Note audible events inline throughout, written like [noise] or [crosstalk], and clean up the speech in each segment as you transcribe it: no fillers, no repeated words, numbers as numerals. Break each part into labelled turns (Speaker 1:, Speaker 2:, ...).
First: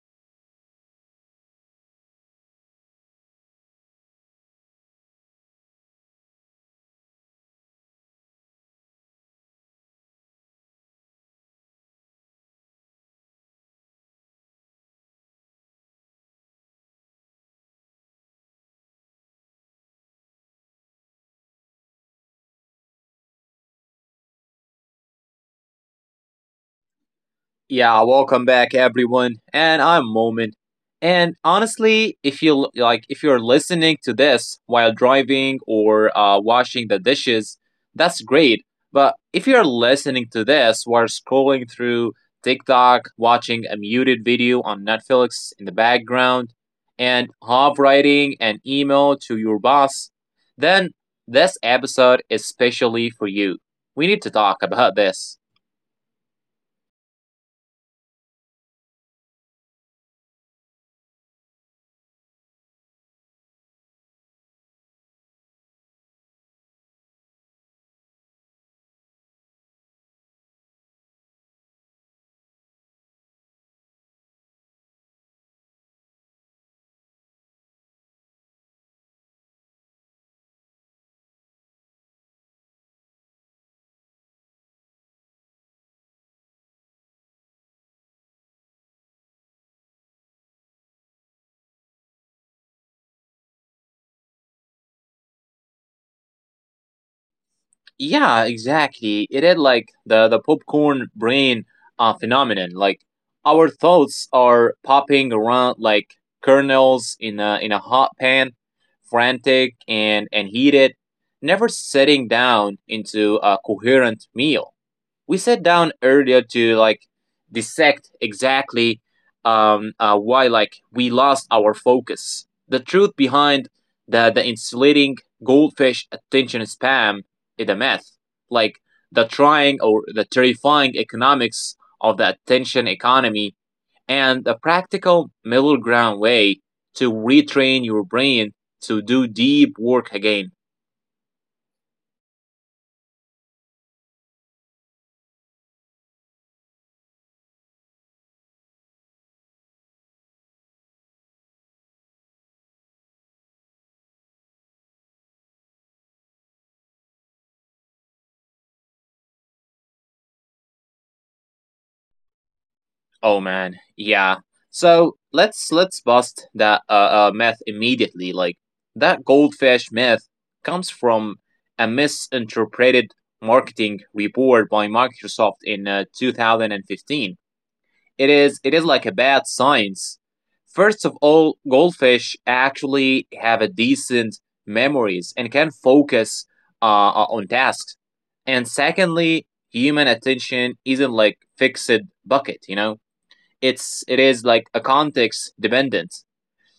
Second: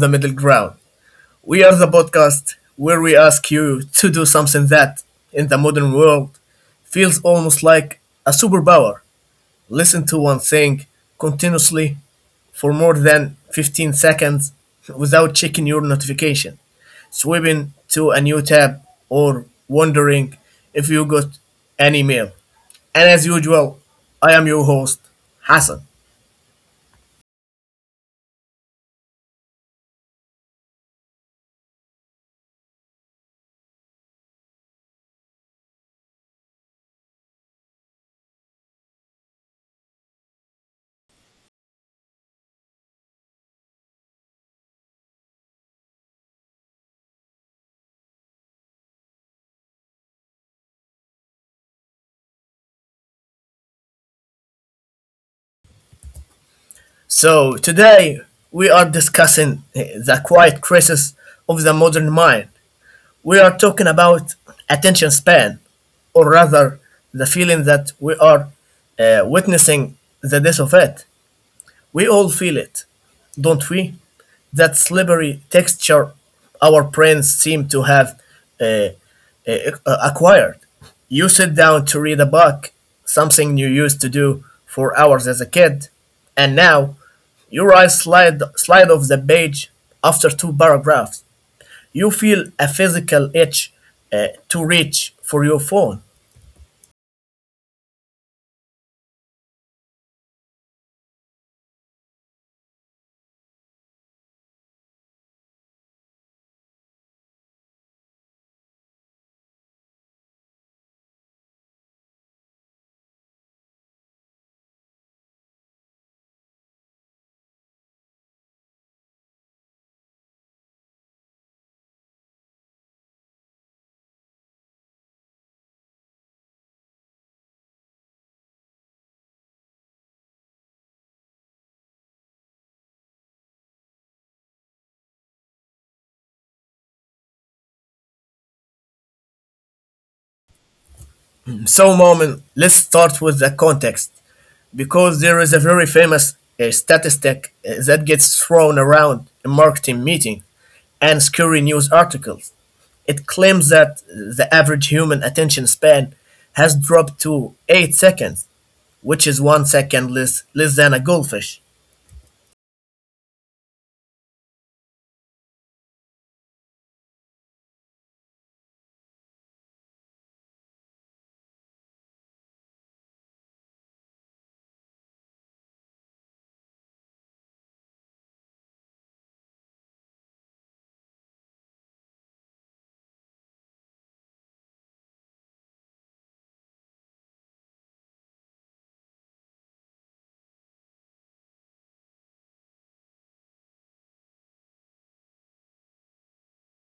Speaker 1: The Middle Ground. We are the podcast where we ask you to do something that, in the modern world, feels almost like a superpower. Listen to one thing continuously for more than 15 seconds without checking your notification, swimming to a new tab, or wondering if you got an email. And as usual, I am your host, Hassan.
Speaker 2: Yeah, welcome back everyone. And I'm Moment. And honestly, if you l- like if you're listening to this while driving or washing the dishes, that's great. But if you're listening to this while scrolling through TikTok, watching a muted video on Netflix in the background, and half writing an email to your boss, then this episode is specially for you. We need to talk about this.
Speaker 1: So, today we are discussing the quiet crisis of the modern mind. We are talking about attention span, or rather, the feeling that we are witnessing the death of it. We all feel it, don't we? That slippery texture our brains seem to have uh, acquired. You sit down to read a book, something you used to do for hours as a kid, and now your eyes slide off the page after two paragraphs. You feel a physical itch to reach for your phone.
Speaker 2: Yeah, exactly. It is like the popcorn brain phenomenon. Like our thoughts are popping around like kernels in a hot pan, frantic and heated, never setting down into a coherent meal. We sat down earlier to like dissect exactly, why like we lost our focus, the truth behind the insulating goldfish attention spam is a myth, like the trying or the terrifying economics of the attention economy, and the practical middle ground way to retrain your brain to do deep work again.
Speaker 1: So, Moment, let's start with the context, because there is a very famous statistic that gets thrown around in marketing meetings and scary news articles. It claims that the average human attention span has dropped to 8 seconds, which is 1 second less than a goldfish.
Speaker 2: Oh man, yeah. So let's bust that myth immediately. Like that goldfish myth comes from a misinterpreted marketing report by Microsoft in 2015. It is like a bad science. First of all, goldfish actually have a decent memories and can focus on tasks. And secondly, human attention isn't like fixed bucket, you know, it's it is like a context dependent.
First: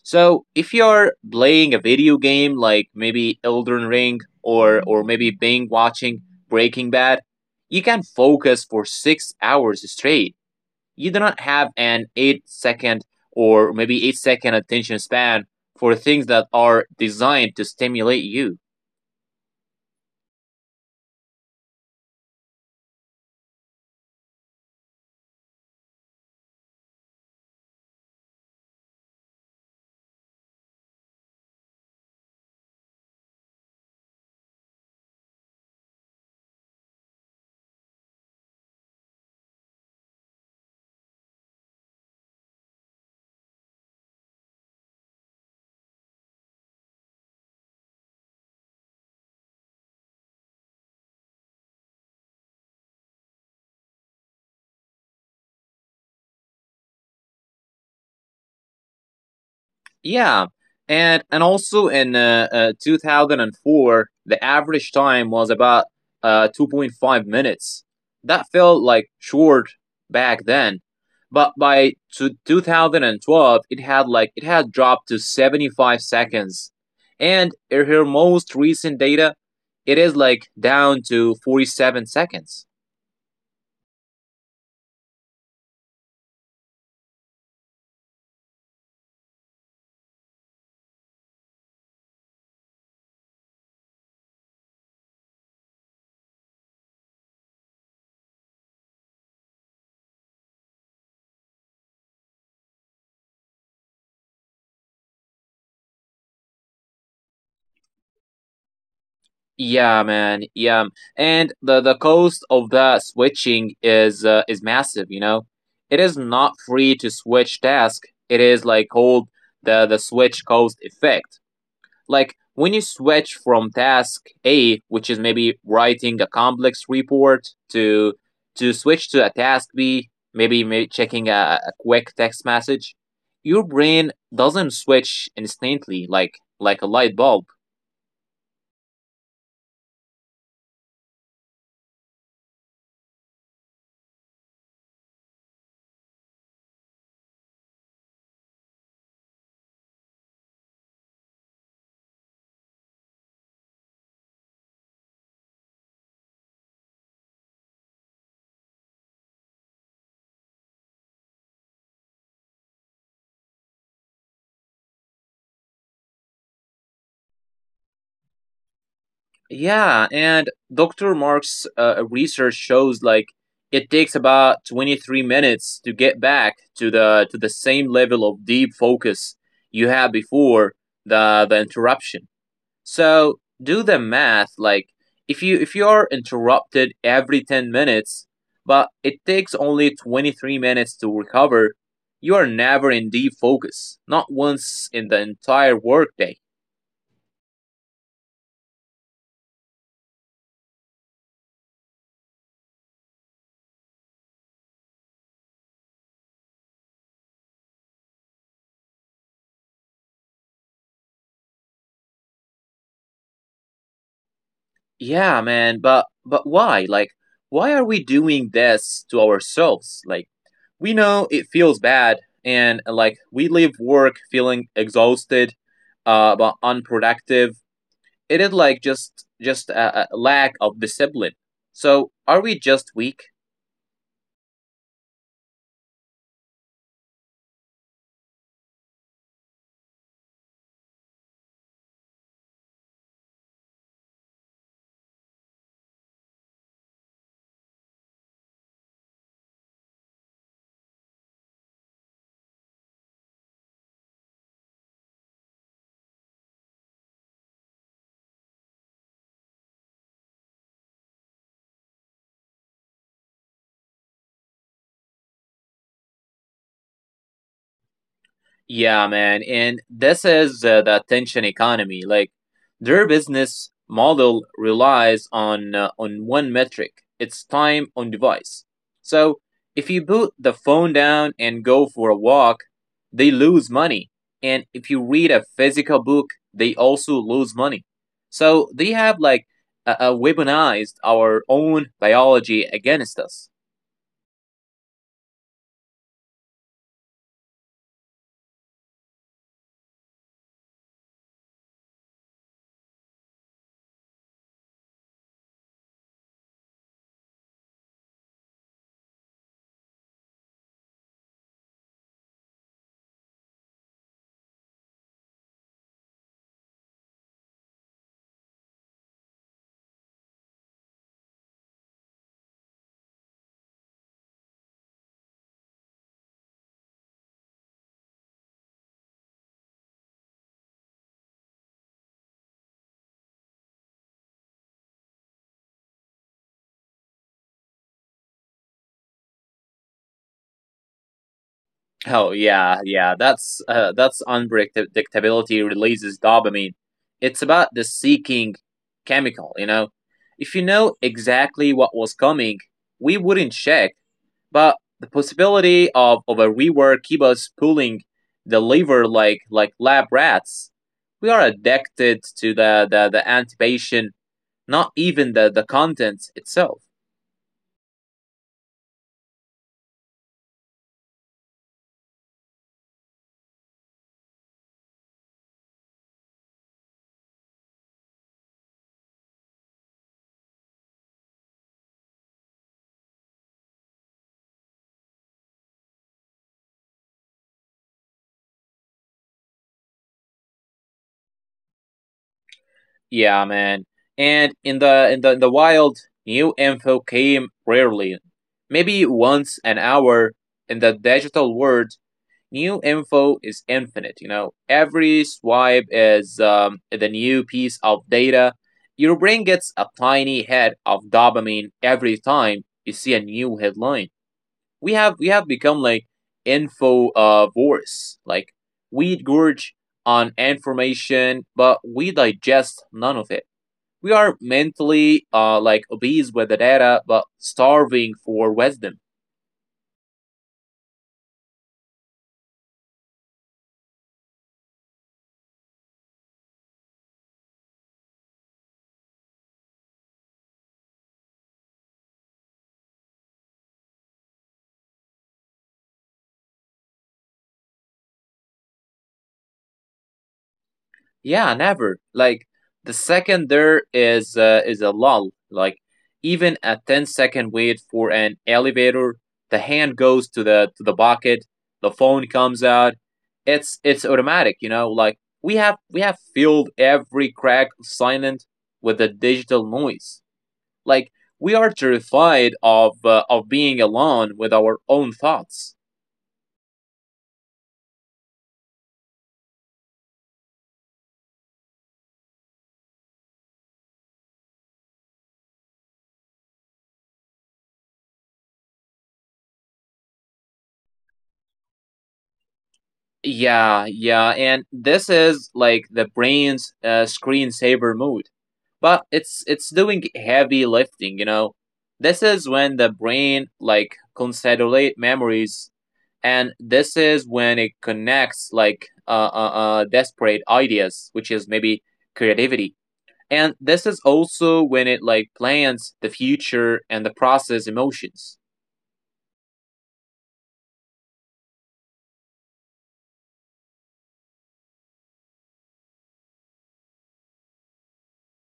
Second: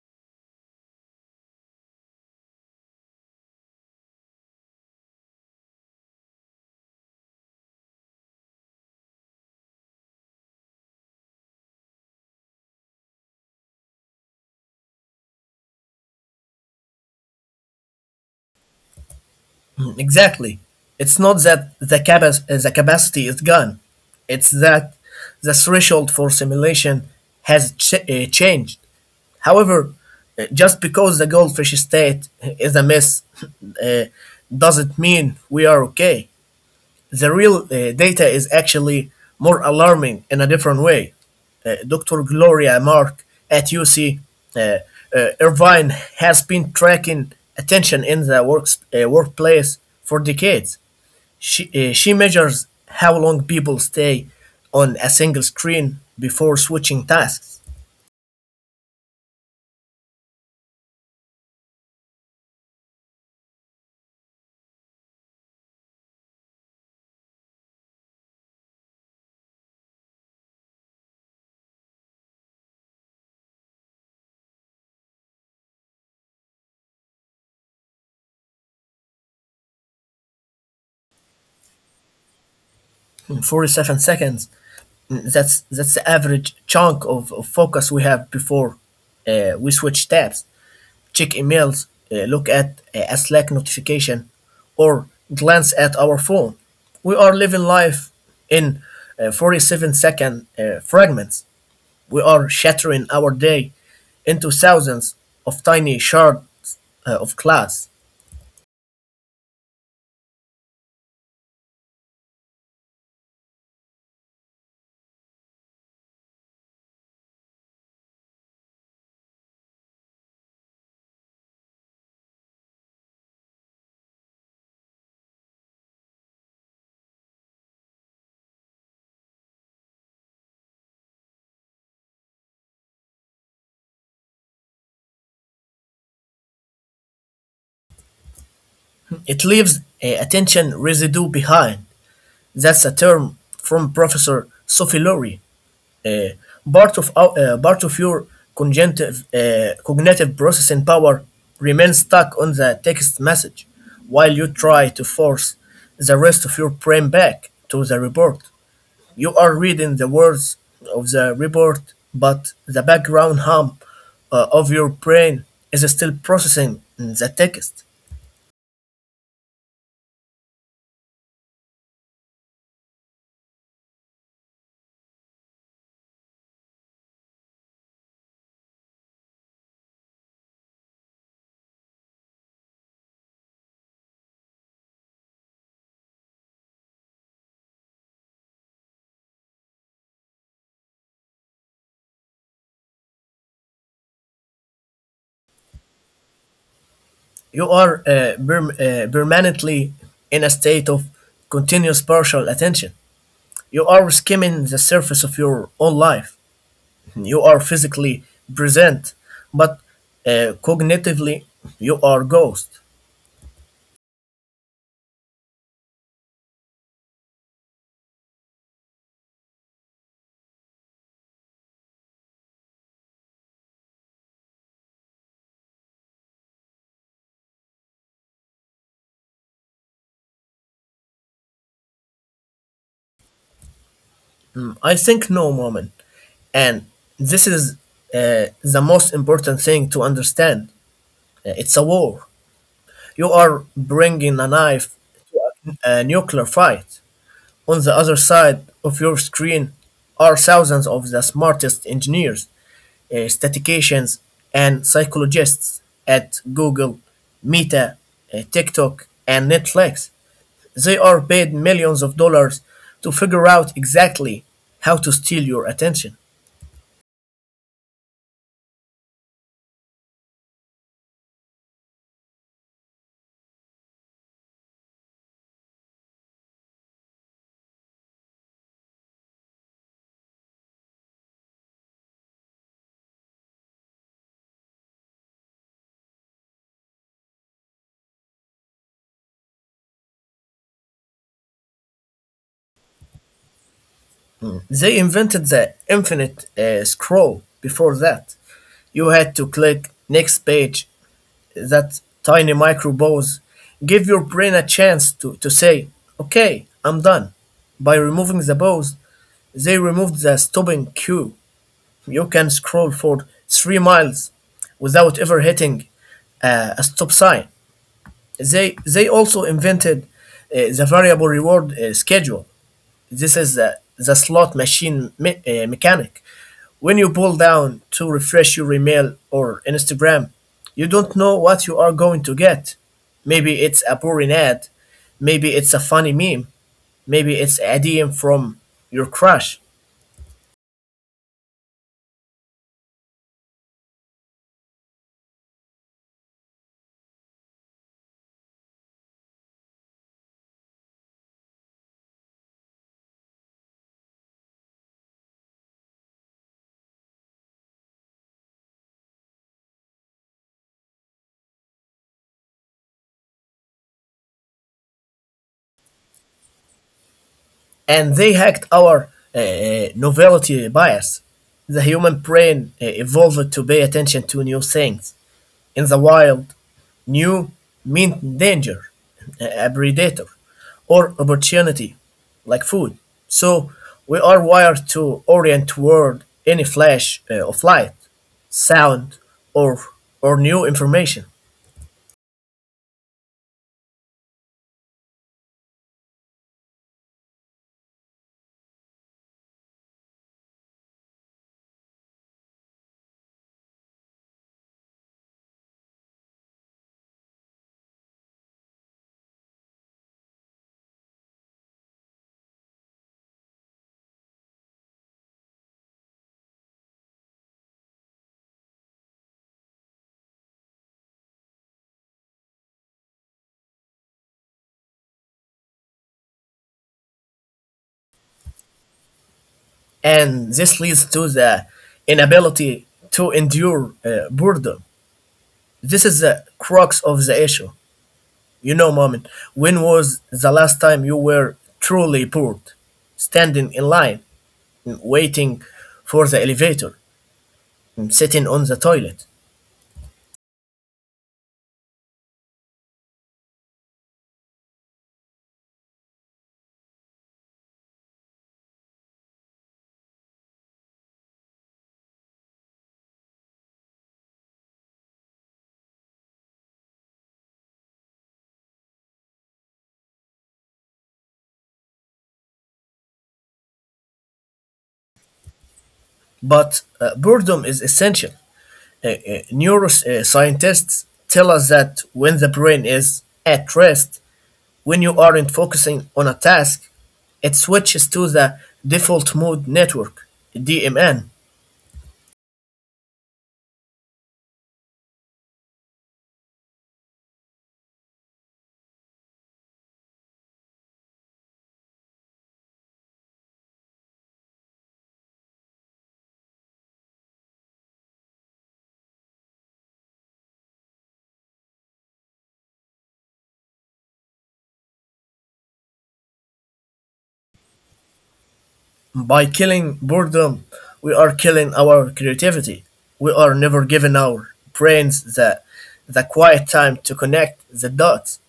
Speaker 2: So if you're playing a video game like maybe Elden Ring or maybe being watching Breaking Bad, you can focus for 6 hours straight. You do not have an 8 second or maybe 8 second attention span for things that are designed to stimulate you.
Speaker 1: [clears throat] Exactly. It's not that the, the capacity is gone, it's that the threshold for simulation has changed. However, just because the goldfish state is a mess uh, doesn't mean we are okay. The real data is actually more alarming in a different way. Dr. Gloria Mark at UC uh, uh, Irvine has been tracking attention in the workplace for decades. She measures how long people stay on a single screen before switching tasks.
Speaker 2: Yeah, and also in 2004, the average time was about 2.5 minutes. That felt like short back then, but by two two 2012, it had dropped to 75 seconds, and in her most recent data, it is like down to 47 seconds.
Speaker 1: In 47 seconds, that's the average chunk of focus we have before we switch tabs, check emails, look at a slack notification, or glance at our phone. We are living life in 47 second fragments. We are shattering our day into thousands of tiny shards of glass.
Speaker 2: Yeah, man. Yeah, and the cost of that switching is massive. You know, it is not free to switch task. It is like called the switch cost effect. Like when you switch from task A, which is maybe writing a complex report, to switch to a task B, maybe checking a quick text message, your brain doesn't switch instantly like a light bulb.
Speaker 1: It leaves attention residue behind. That's a term from professor Sophie Lowry. uh, part of Part of your cognitive cognitive processing power remains stuck on the text message while you try to force the rest of your brain back to the report. You are reading the words of the report, but the background hum of your brain is still processing the text.
Speaker 2: Yeah, and Dr. Mark's research shows like it takes about 23 minutes to get back to the same level of deep focus you had before the interruption. So do the math, like if you are interrupted every 10 minutes but it takes only 23 minutes to recover, you are never in deep focus, not once in the entire workday.
Speaker 1: You are permanently in a state of continuous partial attention. You are skimming the surface of your own life. You are physically present, but cognitively, you are ghost.
Speaker 2: Yeah, man, but why? Like, why are we doing this to ourselves? Like, we know it feels bad, and like we leave work feeling exhausted, but unproductive. It is like just a lack of discipline. So, are we just weak?
Speaker 1: Mm, I think no, Moment. And this is the most important thing to understand. It's a war. You are bringing a knife to a nuclear fight. On the other side of your screen are thousands of the smartest engineers, statisticians, and psychologists at Google, Meta, TikTok, and Netflix. They are paid millions of dollars to figure out exactly how to steal your attention.
Speaker 2: Yeah, man. And this is the attention economy. Like their business model relies on one metric. It's time on device. So if you put the phone down and go for a walk, they lose money. And if you read a physical book, they also lose money. So they have like weaponized our own biology against us.
Speaker 1: They invented the infinite scroll. Before that, you had to click next page. That tiny micro-pause give your brain a chance to say, okay, I'm done. By removing the pause, they removed the stopping cue. You can scroll for 3 miles without ever hitting a stop sign. They also invented the variable reward schedule. This is the slot machine mechanic. When you pull down to refresh your email or Instagram, you don't know what you are going to get. Maybe it's a boring ad, maybe it's a funny meme, maybe it's a DM from your crush.
Speaker 2: Oh yeah, yeah. That's unpredictability releases dopamine. It's about the seeking chemical, you know. If you know exactly what was coming, we wouldn't check. But the possibility of a rework keep us pulling the lever like lab rats. We are addicted to the anticipation, not even the content itself.
Speaker 1: And they hacked our novelty bias. The human brain evolved to pay attention to new things. In the wild, new meant danger, a predator, or opportunity, like food. So we are wired to orient toward any flash of light, sound, or or new information,
Speaker 2: Yeah, man. And in the wild, new info came rarely. Maybe once an hour. In the digital world, new info is infinite, you know. Every swipe is the new piece of data. Your brain gets a tiny head of dopamine every time you see a new headline. We have become like info voice. Like we gorge on information, but we digest none of it. We are mentally like obese with the data, but starving for wisdom.
Speaker 1: and this leads to the inability to endure boredom. This is the crux of the issue. You know, Mamin, when was the last time you were truly bored? Standing in line, mm, waiting for the elevator, mm, sitting on the toilet.
Speaker 2: Yeah, never. Like the second there is a lull. Like even a 10 second wait for an elevator, the hand goes to the pocket, the phone comes out. It's automatic, you know. Like we have filled every crack of silence with the digital noise. Like we are terrified of being alone with our own thoughts.
Speaker 1: But boredom is essential. Neuroscientists tell us that when the brain is at rest, when you aren't focusing on a task, it switches to the default mode network, DMN.
Speaker 2: Yeah, yeah, and this is like the brain's screensaver mode, but it's doing heavy lifting, you know. This is when the brain like consolidate memories, and this is when it connects like desperate ideas, which is maybe creativity, and this is also when it like plans the future and the process emotions.
Speaker 1: By killing boredom, we are killing our creativity. We are never giving our brains the quiet time to connect the dots.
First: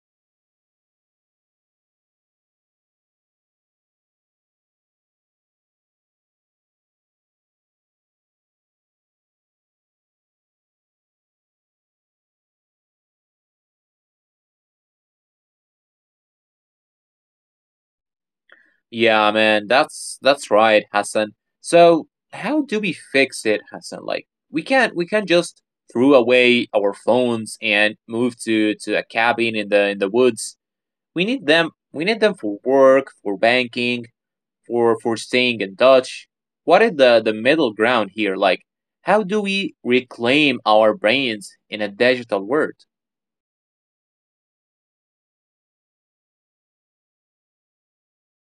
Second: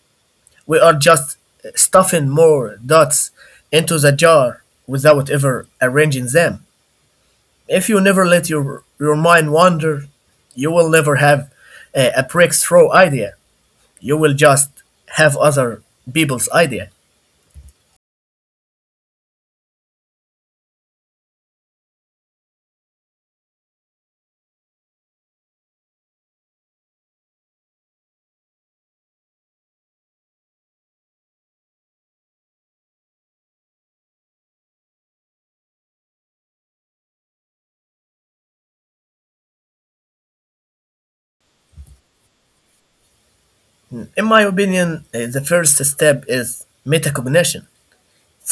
Speaker 1: We are just stuffing more dots into the jar without ever arranging them. If you never let your mind wander, you will never have a breakthrough idea. You will just have other people's idea.
Speaker 2: Yeah, man, that's right, Hassan. So how do we fix it, Hassan? Like we can't just throw away our phones and move to a cabin in the woods. We need them for work, for banking, for staying in touch. What is the middle ground here? Like how do we reclaim our brains in a digital world?
Speaker 1: In my opinion, eh, the first step is metacognition.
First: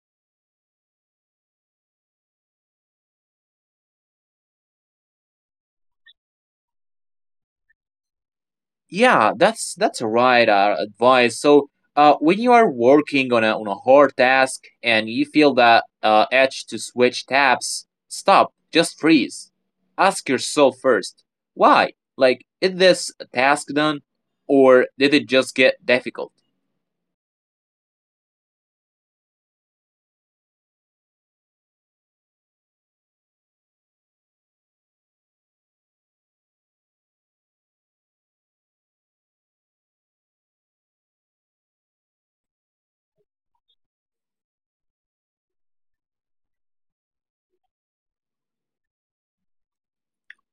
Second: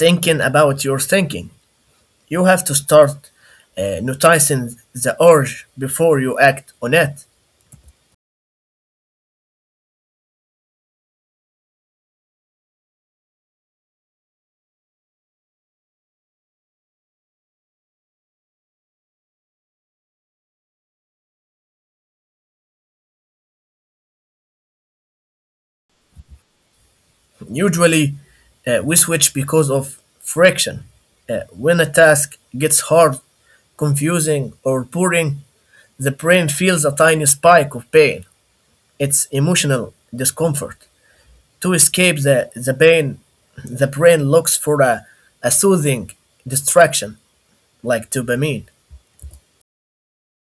Speaker 1: Thinking about your thinking. You have to start noticing the urge before you act on it.
Speaker 2: Yeah, that's right advice. So, when you are working on a hard task and you feel that edge to switch tabs, stop. Just freeze. Ask yourself first, why? Like, is this task done, or did it just get difficult?
Speaker 1: Usually, we switch because of friction. When a task gets hard, confusing, or boring, the brain feels a tiny spike of pain. It's emotional discomfort. To escape the pain, the brain looks for a soothing distraction like dopamine.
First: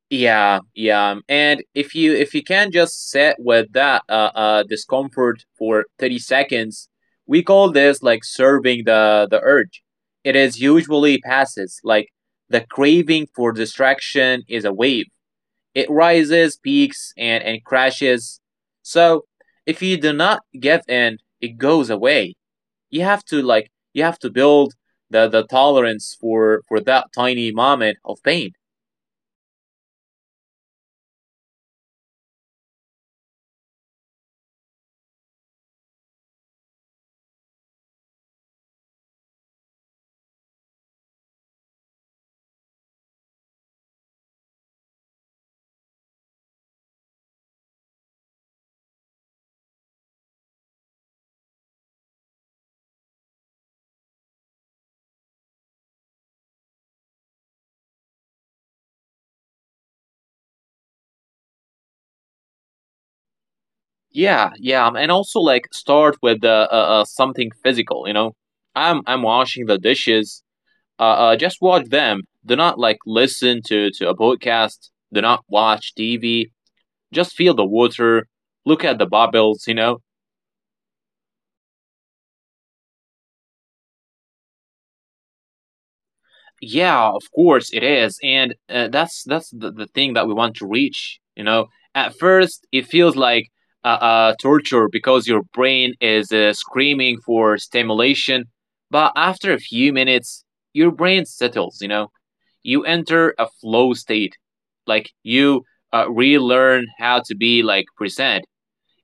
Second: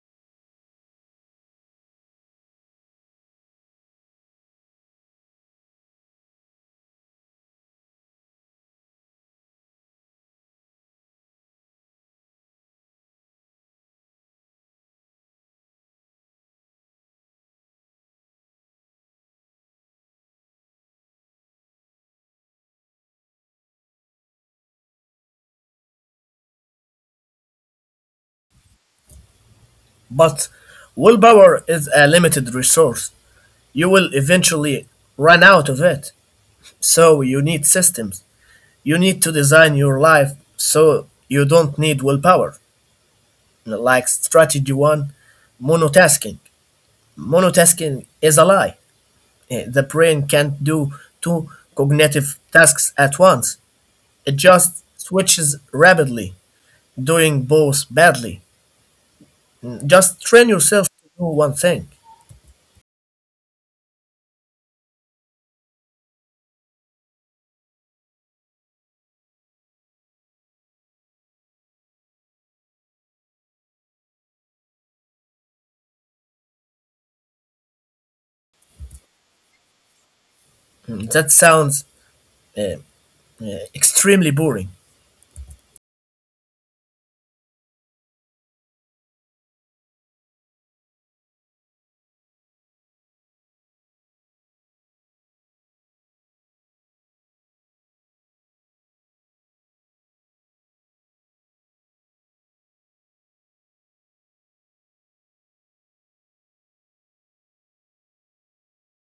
Speaker 2: Yeah, yeah. And if you can just sit with that discomfort for 30 seconds, we call this like serving the urge. It is usually passes, like the craving for distraction is a wave. It rises, peaks and crashes. So, if you do not give in, it goes away. You have to like you have to build the tolerance for that tiny moment of pain.
Speaker 1: But willpower is a limited resource. You will eventually run out of it. So you need systems. You need to design your life so you don't need willpower. Like strategy one, monotasking. Monotasking is a lie. Eh, the brain can't do two cognitive tasks at once. It just switches rapidly, doing both badly. Just train yourself to do one thing.
Speaker 2: Yeah, yeah, and also like start with something physical. You know, I'm washing the dishes, just watch them. Do not like listen to a podcast. Do not watch TV. Just feel the water. Look at the bubbles. You know.
Speaker 1: Hmm, that sounds eh, uh, extremely boring.
Speaker 2: Yeah, of course it is, and that's the thing that we want to reach. You know, at first it feels like torture because your brain is screaming for stimulation, but after a few minutes, your brain settles. You know, you enter a flow state like you relearn how to be like present.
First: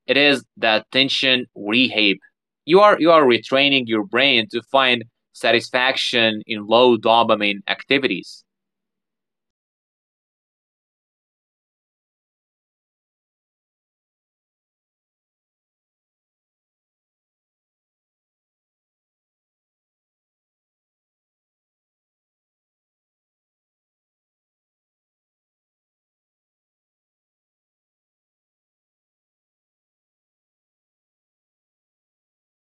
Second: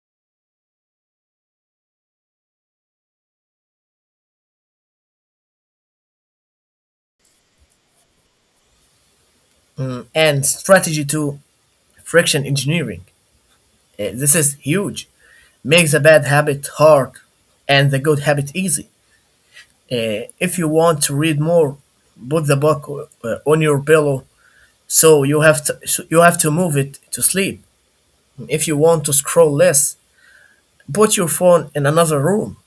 Speaker 2: It is that tension rehab. You are retraining your brain to find satisfaction in low dopamine activities.
Speaker 1: Mm, and strategy to friction engineering. This is huge. Makes the bad habit hard and the good habit easy. If you want to read more, put the book on your pillow, so you have to move it to sleep. If you want to scroll less, put your phone in another room.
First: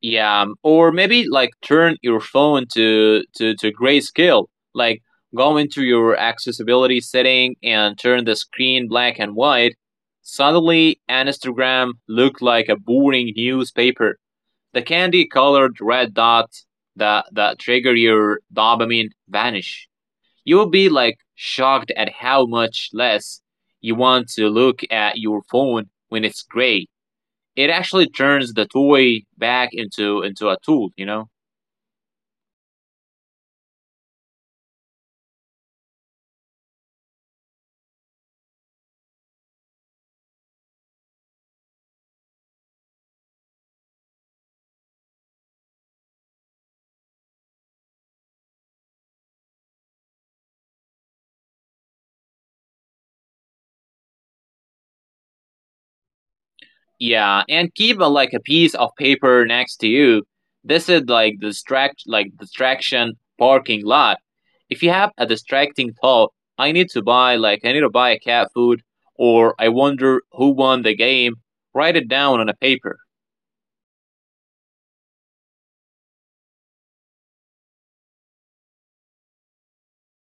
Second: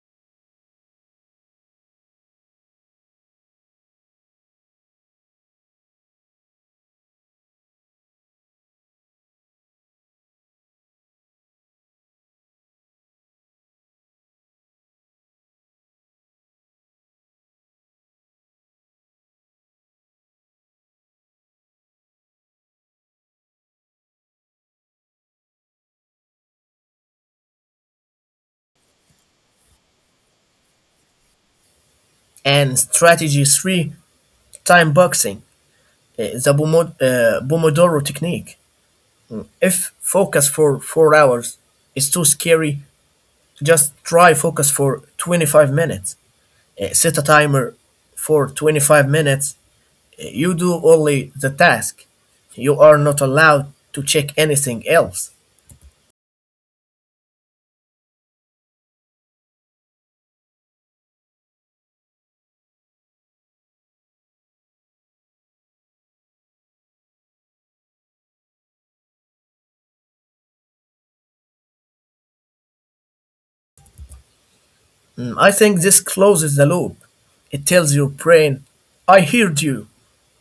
Speaker 2: Yeah, or maybe like turn your phone to grayscale. Like go into your accessibility setting and turn the screen black and white. Suddenly Instagram looked like a boring newspaper. The candy colored red dots that trigger your dopamine vanish. You will be like shocked at how much less you want to look at your phone when it's gray. It actually turns the toy back into a tool, you know?
Speaker 1: And strategy three: time boxing, the Pomo- Pomodoro technique. If focus for 4 hours is too scary, just try focus for 25 minutes. Set a timer for 25 minutes. You do only the task. You are not allowed to check anything else.
Speaker 2: Yeah, and keep a, like a piece of paper next to you. This is like distraction parking lot. If you have a distracting thought, I need to buy a cat food or I wonder who won the game, write it down on a paper.
Speaker 1: Mm, I think this closes the loop. It tells your brain, I heard you.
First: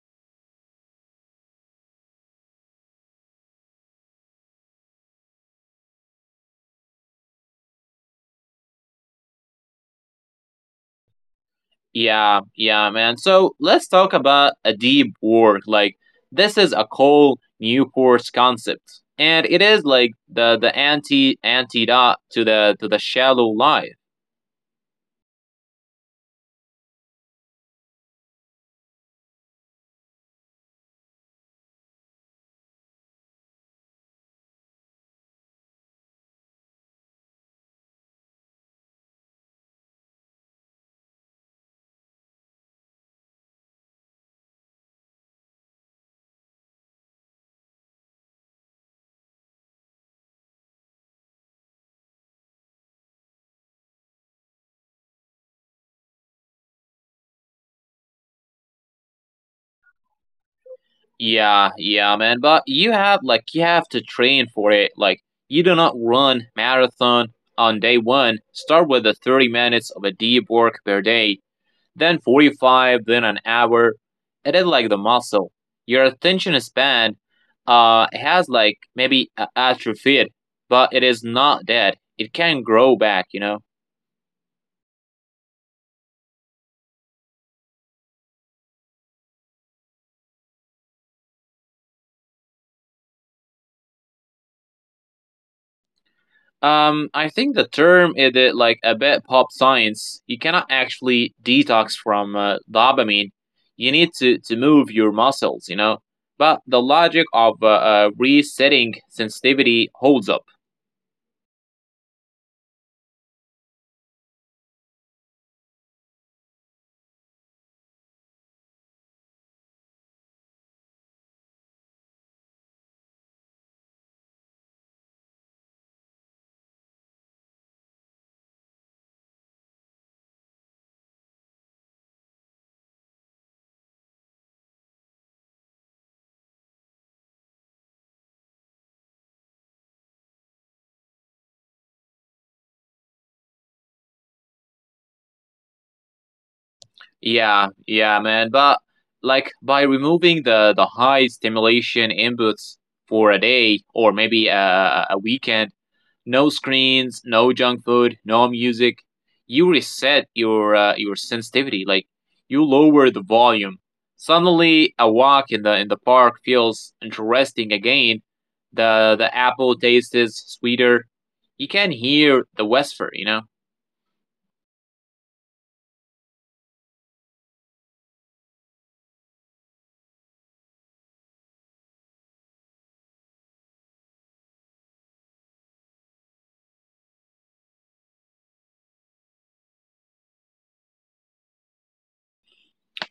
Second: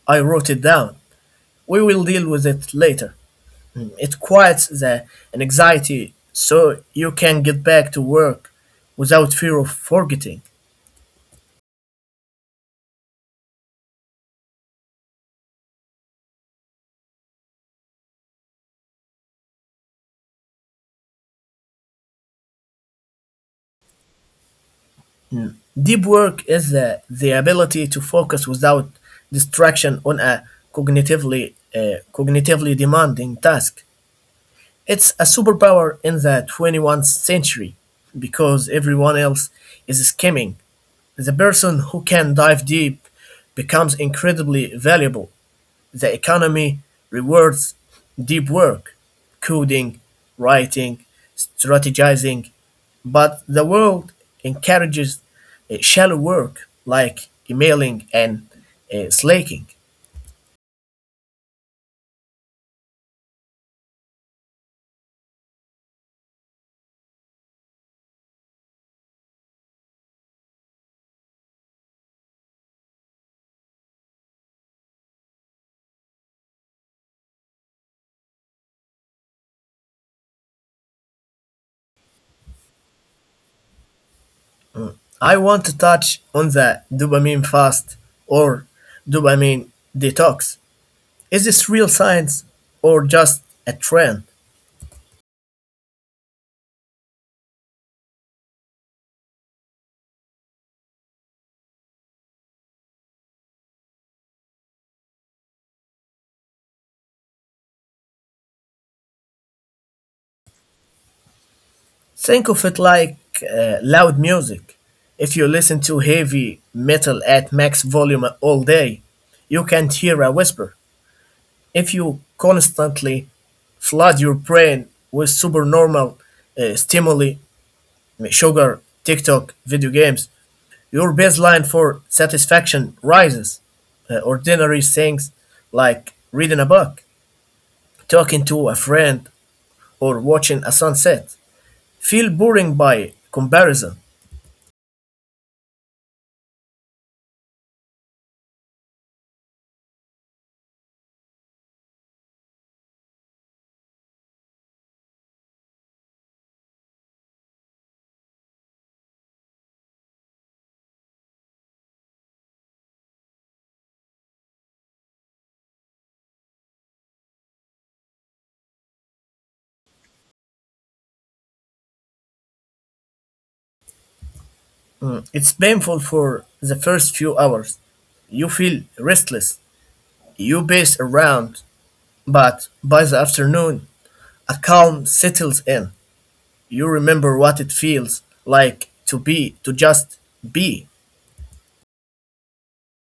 Speaker 1: I wrote it down. We will deal with it later. Mm, it quiets the anxiety so you can get back to work without fear of forgetting.
Speaker 2: Yeah, yeah, man. So let's talk about a deep work. Like this is a Cole Newport's concept. And it is like the antidote to the shallow life.
Speaker 1: Deep work is the ability to focus without distraction on a cognitively demanding task. It's a superpower in the 21st century because everyone else is skimming. The person who can dive deep becomes incredibly valuable. The economy rewards deep work, coding, writing, strategizing, but the world encourages shallow work, like emailing and slacking.
Speaker 2: Yeah, yeah, man. But you have like you have to train for it. Like you do not run marathon on day one. Start with the 30 minutes of a deep work per day, then 45, then an hour. It is like the muscle. Your attention span has like maybe atrophied, but it is not dead. It can grow back, you know.
Speaker 1: I want to touch on the dopamine fast or dopamine detox. Is this real science or just a trend?
Speaker 2: I think the term is that, like a bit pop science. You cannot actually detox from dopamine. You need to move your muscles, you know. But the logic of resetting sensitivity holds up.
Speaker 1: Think of it like loud music. If you listen to heavy metal at max volume all day, you can't hear a whisper. If you constantly flood your brain with supernormal stimuli, sugar, TikTok, video games, your baseline for satisfaction rises. Ordinary things, like reading a book, talking to a friend, or watching a sunset, feel boring by comparison.
Speaker 2: Yeah, yeah, man. But like by removing the high stimulation inputs for a day or maybe a weekend, no screens, no junk food, no music. You reset your sensitivity. Like you lower the volume. Suddenly, a walk in the park feels interesting again. The apple tastes sweeter. You can hear the whisper, you know.
Speaker 1: Mm, it's painful for the first few hours. You feel restless, you pace around, but by the afternoon, a calm settles in. You remember what it feels like to be, to just be.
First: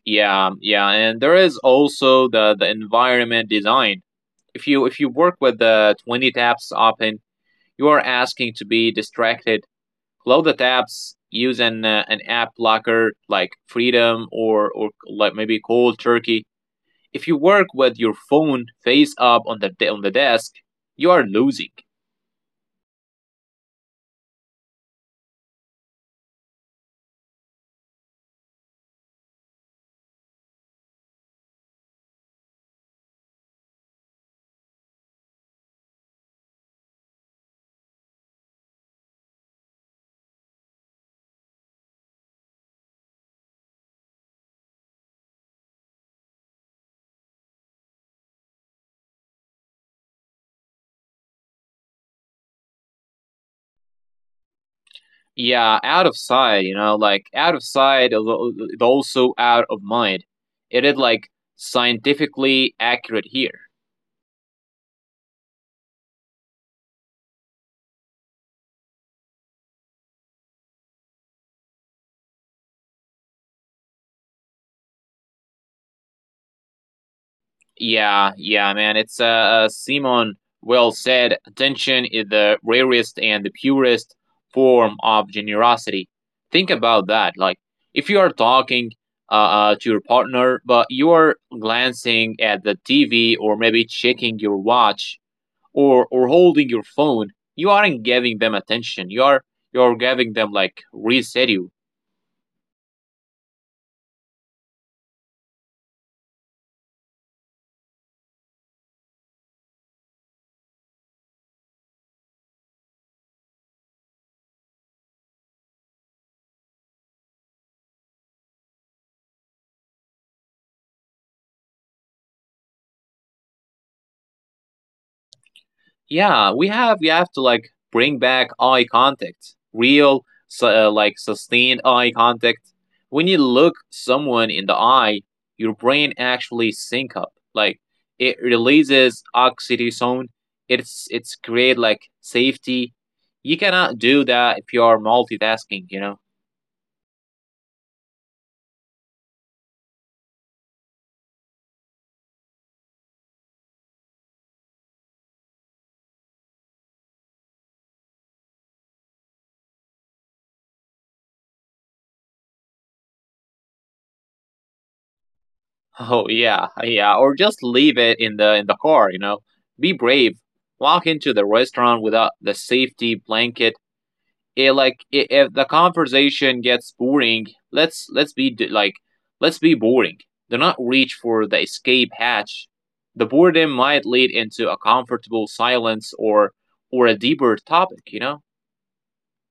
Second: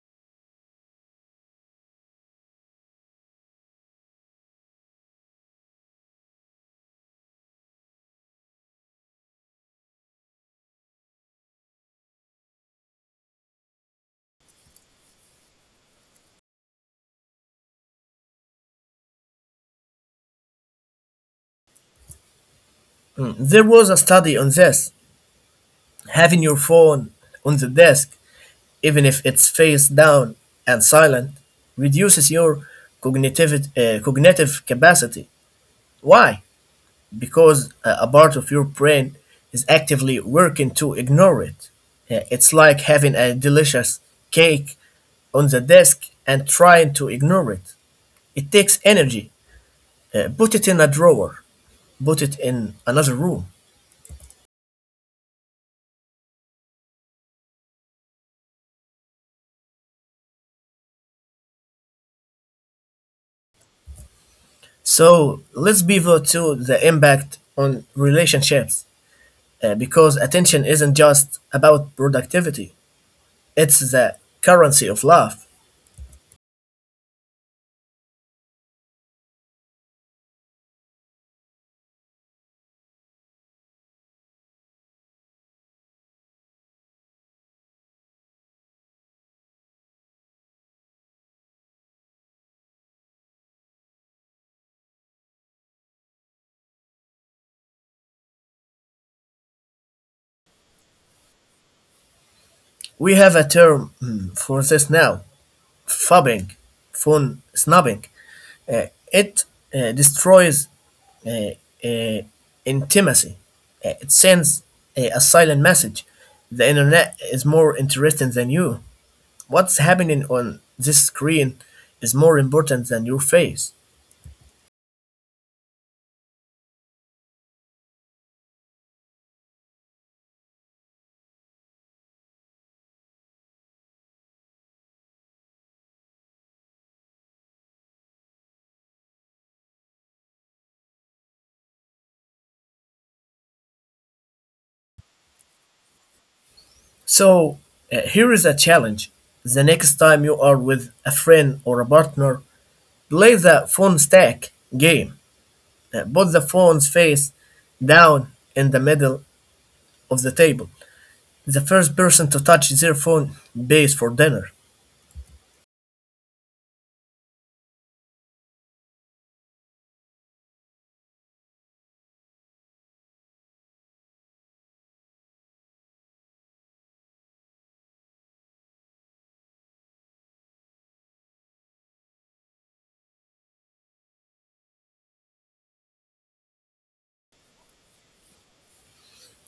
Speaker 2: Yeah, yeah, and there is also the environment design. If you work with the 20 tabs open, you are asking to be distracted. Load the tabs, use an app blocker like Freedom or like maybe Cold Turkey. If you work with your phone face up on the desk, you are losing.
Speaker 1: Mm, there was a study on this. Having your phone on the desk, even if it's face down and silent, reduces your cognitive capacity. Why? Because a part of your brain is actively working to ignore it. Yeah, it's like having a delicious cake on the desk and trying to ignore it. It takes energy. Put it in a drawer, put it in another room.
Speaker 2: Yeah, out of sight, you know, like out of sight also out of mind. It is like scientifically accurate here.
Speaker 1: So let's pivot to the impact on relationships, because attention isn't just about productivity, it's the currency of love.
Speaker 2: Yeah, yeah, man. It's Simon, well said. Attention is the rarest and the purest form of generosity. Think about that. Like if you are talking to your partner, but you are glancing at the TV or maybe checking your watch or holding your phone, you aren't giving them attention. You are you're giving them like residue.
Speaker 1: We have a term mm, for this now, phubbing, phone snubbing. It destroys uh, uh, intimacy. It sends a silent message. The internet is more interesting than you. What's happening on this screen is more important than your face.
Speaker 2: Yeah, we have to like bring back eye contact, real like sustained eye contact. When you look someone in the eye, your brain actually sync up, like it releases oxytocin. It's create like safety. You cannot do that if you are multitasking, you know.
Speaker 1: So, here is a challenge. The next time you are with a friend or a partner, play the phone stack game. Put the phone's face down in the middle of the table. The first person to touch their phone pays for dinner.
Speaker 2: [laughs] Oh yeah, yeah, or just leave it in the car, you know. Be brave. Walk into the restaurant without the safety blanket. It, like I if the conversation gets boring, let's be like, let's be boring. Do not reach for the escape hatch. The boredom might lead into a comfortable silence or a deeper topic, you know.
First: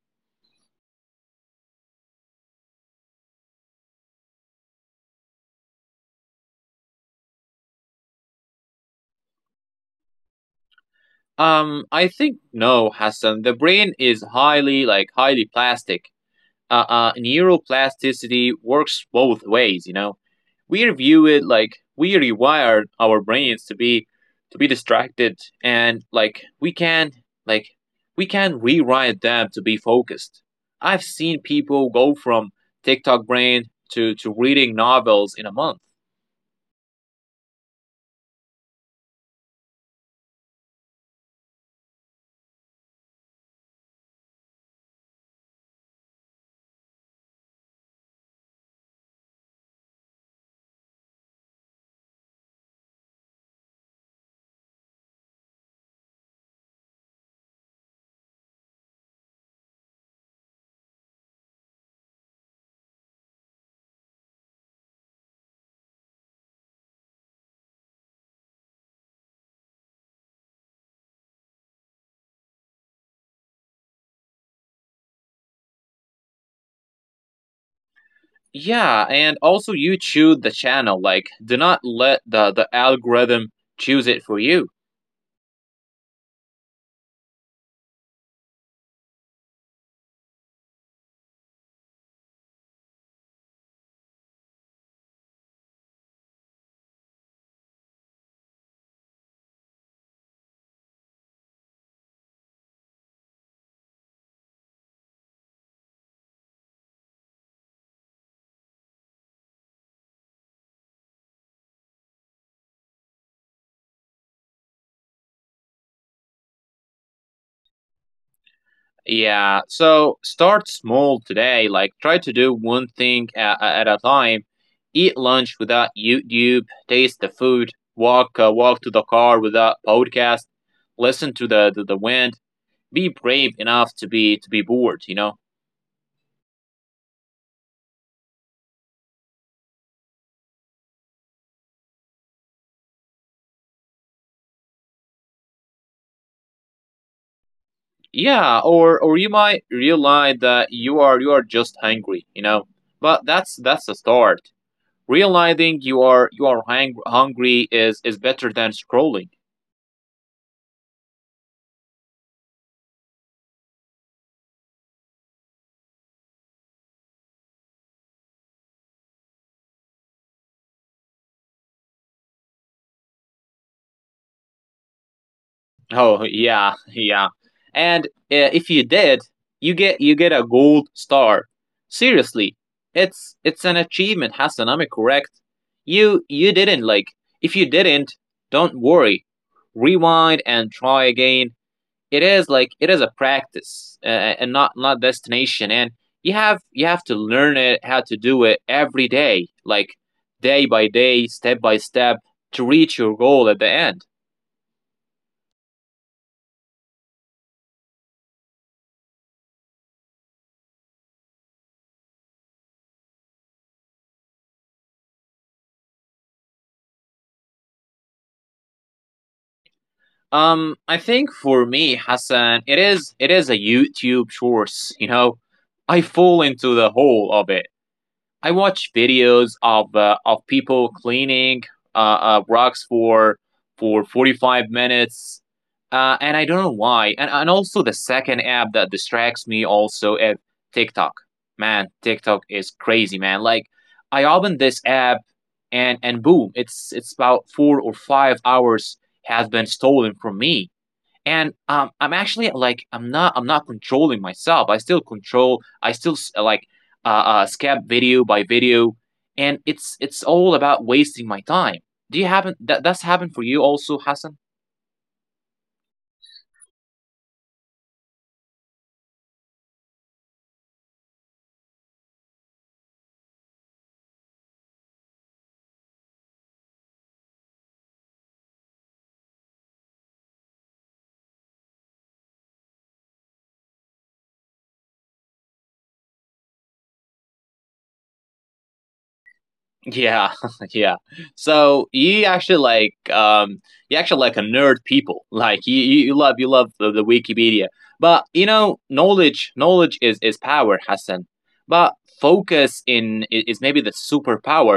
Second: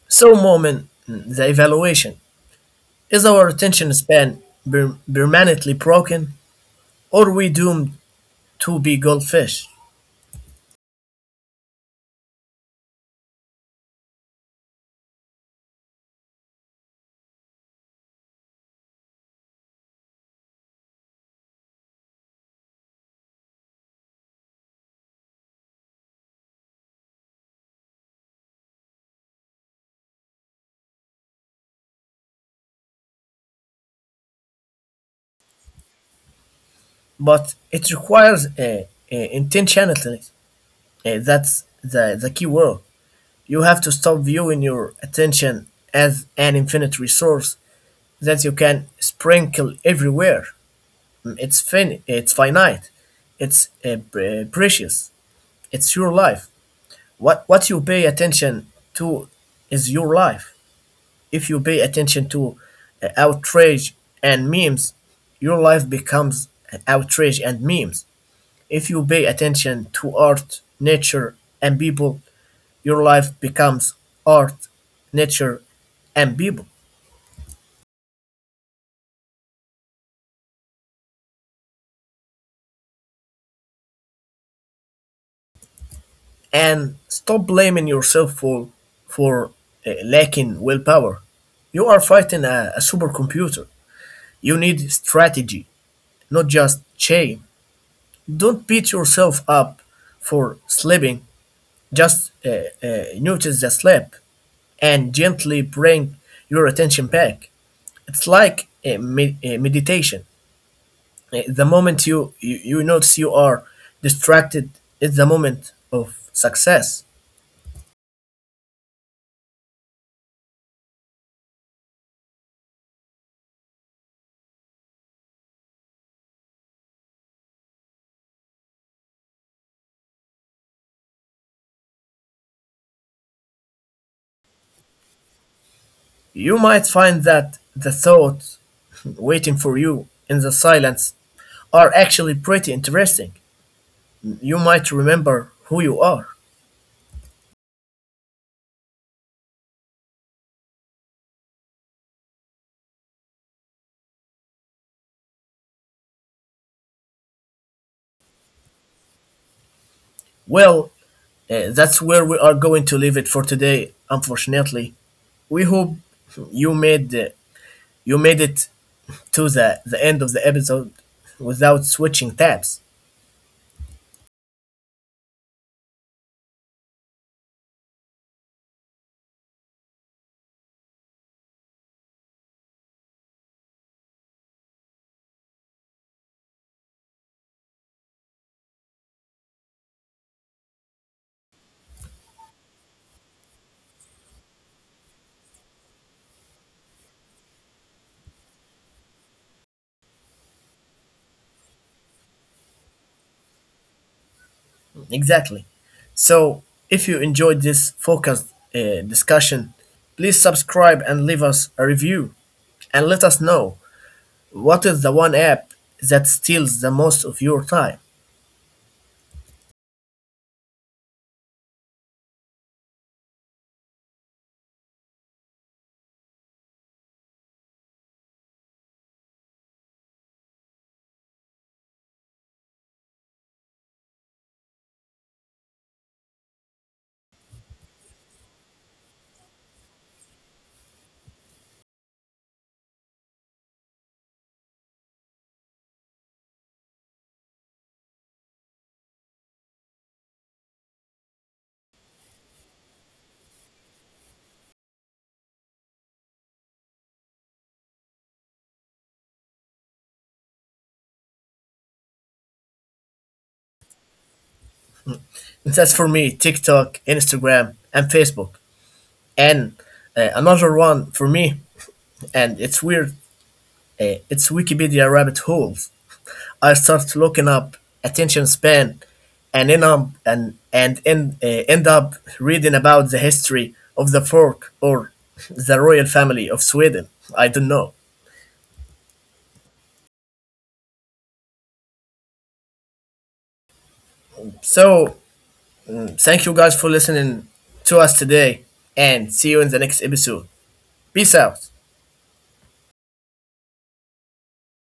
Speaker 1: So, Moment, the evaluation is our attention span permanently broken, or we doomed to be goldfish?
Speaker 2: I think no, Hassan. The brain is highly, like highly plastic. Neuroplasticity works both ways. You know, we view it like we rewired our brains to be distracted, and like we can, like we can rewrite them to be focused. I've seen people go from TikTok brain to reading novels in a month.
Speaker 1: But it requires a intentionality. Eh, that's the key word. You have to stop viewing your attention as an infinite resource that you can sprinkle everywhere. Mm, It's finite. It's precious. It's your life. What you pay attention to is your life. If you pay attention to outrage and memes, your life becomes outrage and memes. If you pay attention to art, nature, and people, your life becomes art, nature, and people.
Speaker 2: Yeah, and also you choose the channel. Like, do not let the algorithm choose it for you.
Speaker 1: And stop blaming yourself for lacking willpower. You are fighting a supercomputer. You need strategy, not just shame. Don't beat yourself up for sleeping. Just notice the sleep and gently bring your attention back. It's like a, a meditation. The moment you notice you are distracted is the moment of success.
Speaker 2: Yeah, so start small today. Like try to do one thing at a time. Eat lunch without YouTube. Taste the food. Walk walk to the car without podcast. Listen to the wind. Be brave enough to be bored, you know.
Speaker 1: You might find that the thoughts [laughs] waiting for you in the silence are actually pretty interesting. You might remember who you are.
Speaker 2: Yeah, or you might realize that you are just hungry, you know. But that's a start. Realizing you are hungry is better than scrolling.
Speaker 1: Well, that's where we are going to leave it for today, unfortunately. We hope you made uh, you made it to the end of the episode without switching tabs.
Speaker 2: Oh yeah, yeah. And if you did, you get a gold star. Seriously, it's an achievement, Hassan. Am I correct? You didn't like. If you didn't, don't worry. Rewind and try again. It is like it is a practice, and not destination. And you have to learn it, how to do it every day, like day by day, step by step, to reach your goal at the end.
Speaker 1: Exactly. So, if you enjoyed this focused discussion, please subscribe and leave us a review, and let us know what is the one app that steals the most of your time.
Speaker 2: I think for me, Hassan, it is a YouTube source, you know. I fall into the hole of it. I watch videos of people cleaning rocks for 45 minutes, and I don't know why. And also the second app that distracts me also is TikTok. Man, TikTok is crazy, man. Like I open this app, and boom, it's about 4 or 5 hours has been stolen from me. And I'm actually like, I'm not controlling myself. I still control. I still s- like Scab video by video, and it's all about wasting my time. Do you happen that that's happened for you also, Hassan?
Speaker 1: That's for me TikTok, Instagram, and Facebook. And another one for me, and it's weird. It's Wikipedia rabbit holes. I start looking up attention span, and end up and end, end up reading about the history of the fork or the royal family of Sweden. I don't know.
Speaker 2: Yeah, [laughs] yeah. So you actually like a nerd
Speaker 1: So
Speaker 2: people. Like you
Speaker 1: thank
Speaker 2: love
Speaker 1: you guys for
Speaker 2: the
Speaker 1: listening
Speaker 2: Wikipedia.
Speaker 1: to us
Speaker 2: But you
Speaker 1: today,
Speaker 2: know,
Speaker 1: and see you in the next
Speaker 2: knowledge is
Speaker 1: episode.
Speaker 2: power,
Speaker 1: Peace
Speaker 2: Hassan.
Speaker 1: out.
Speaker 2: But focus is maybe the superpower.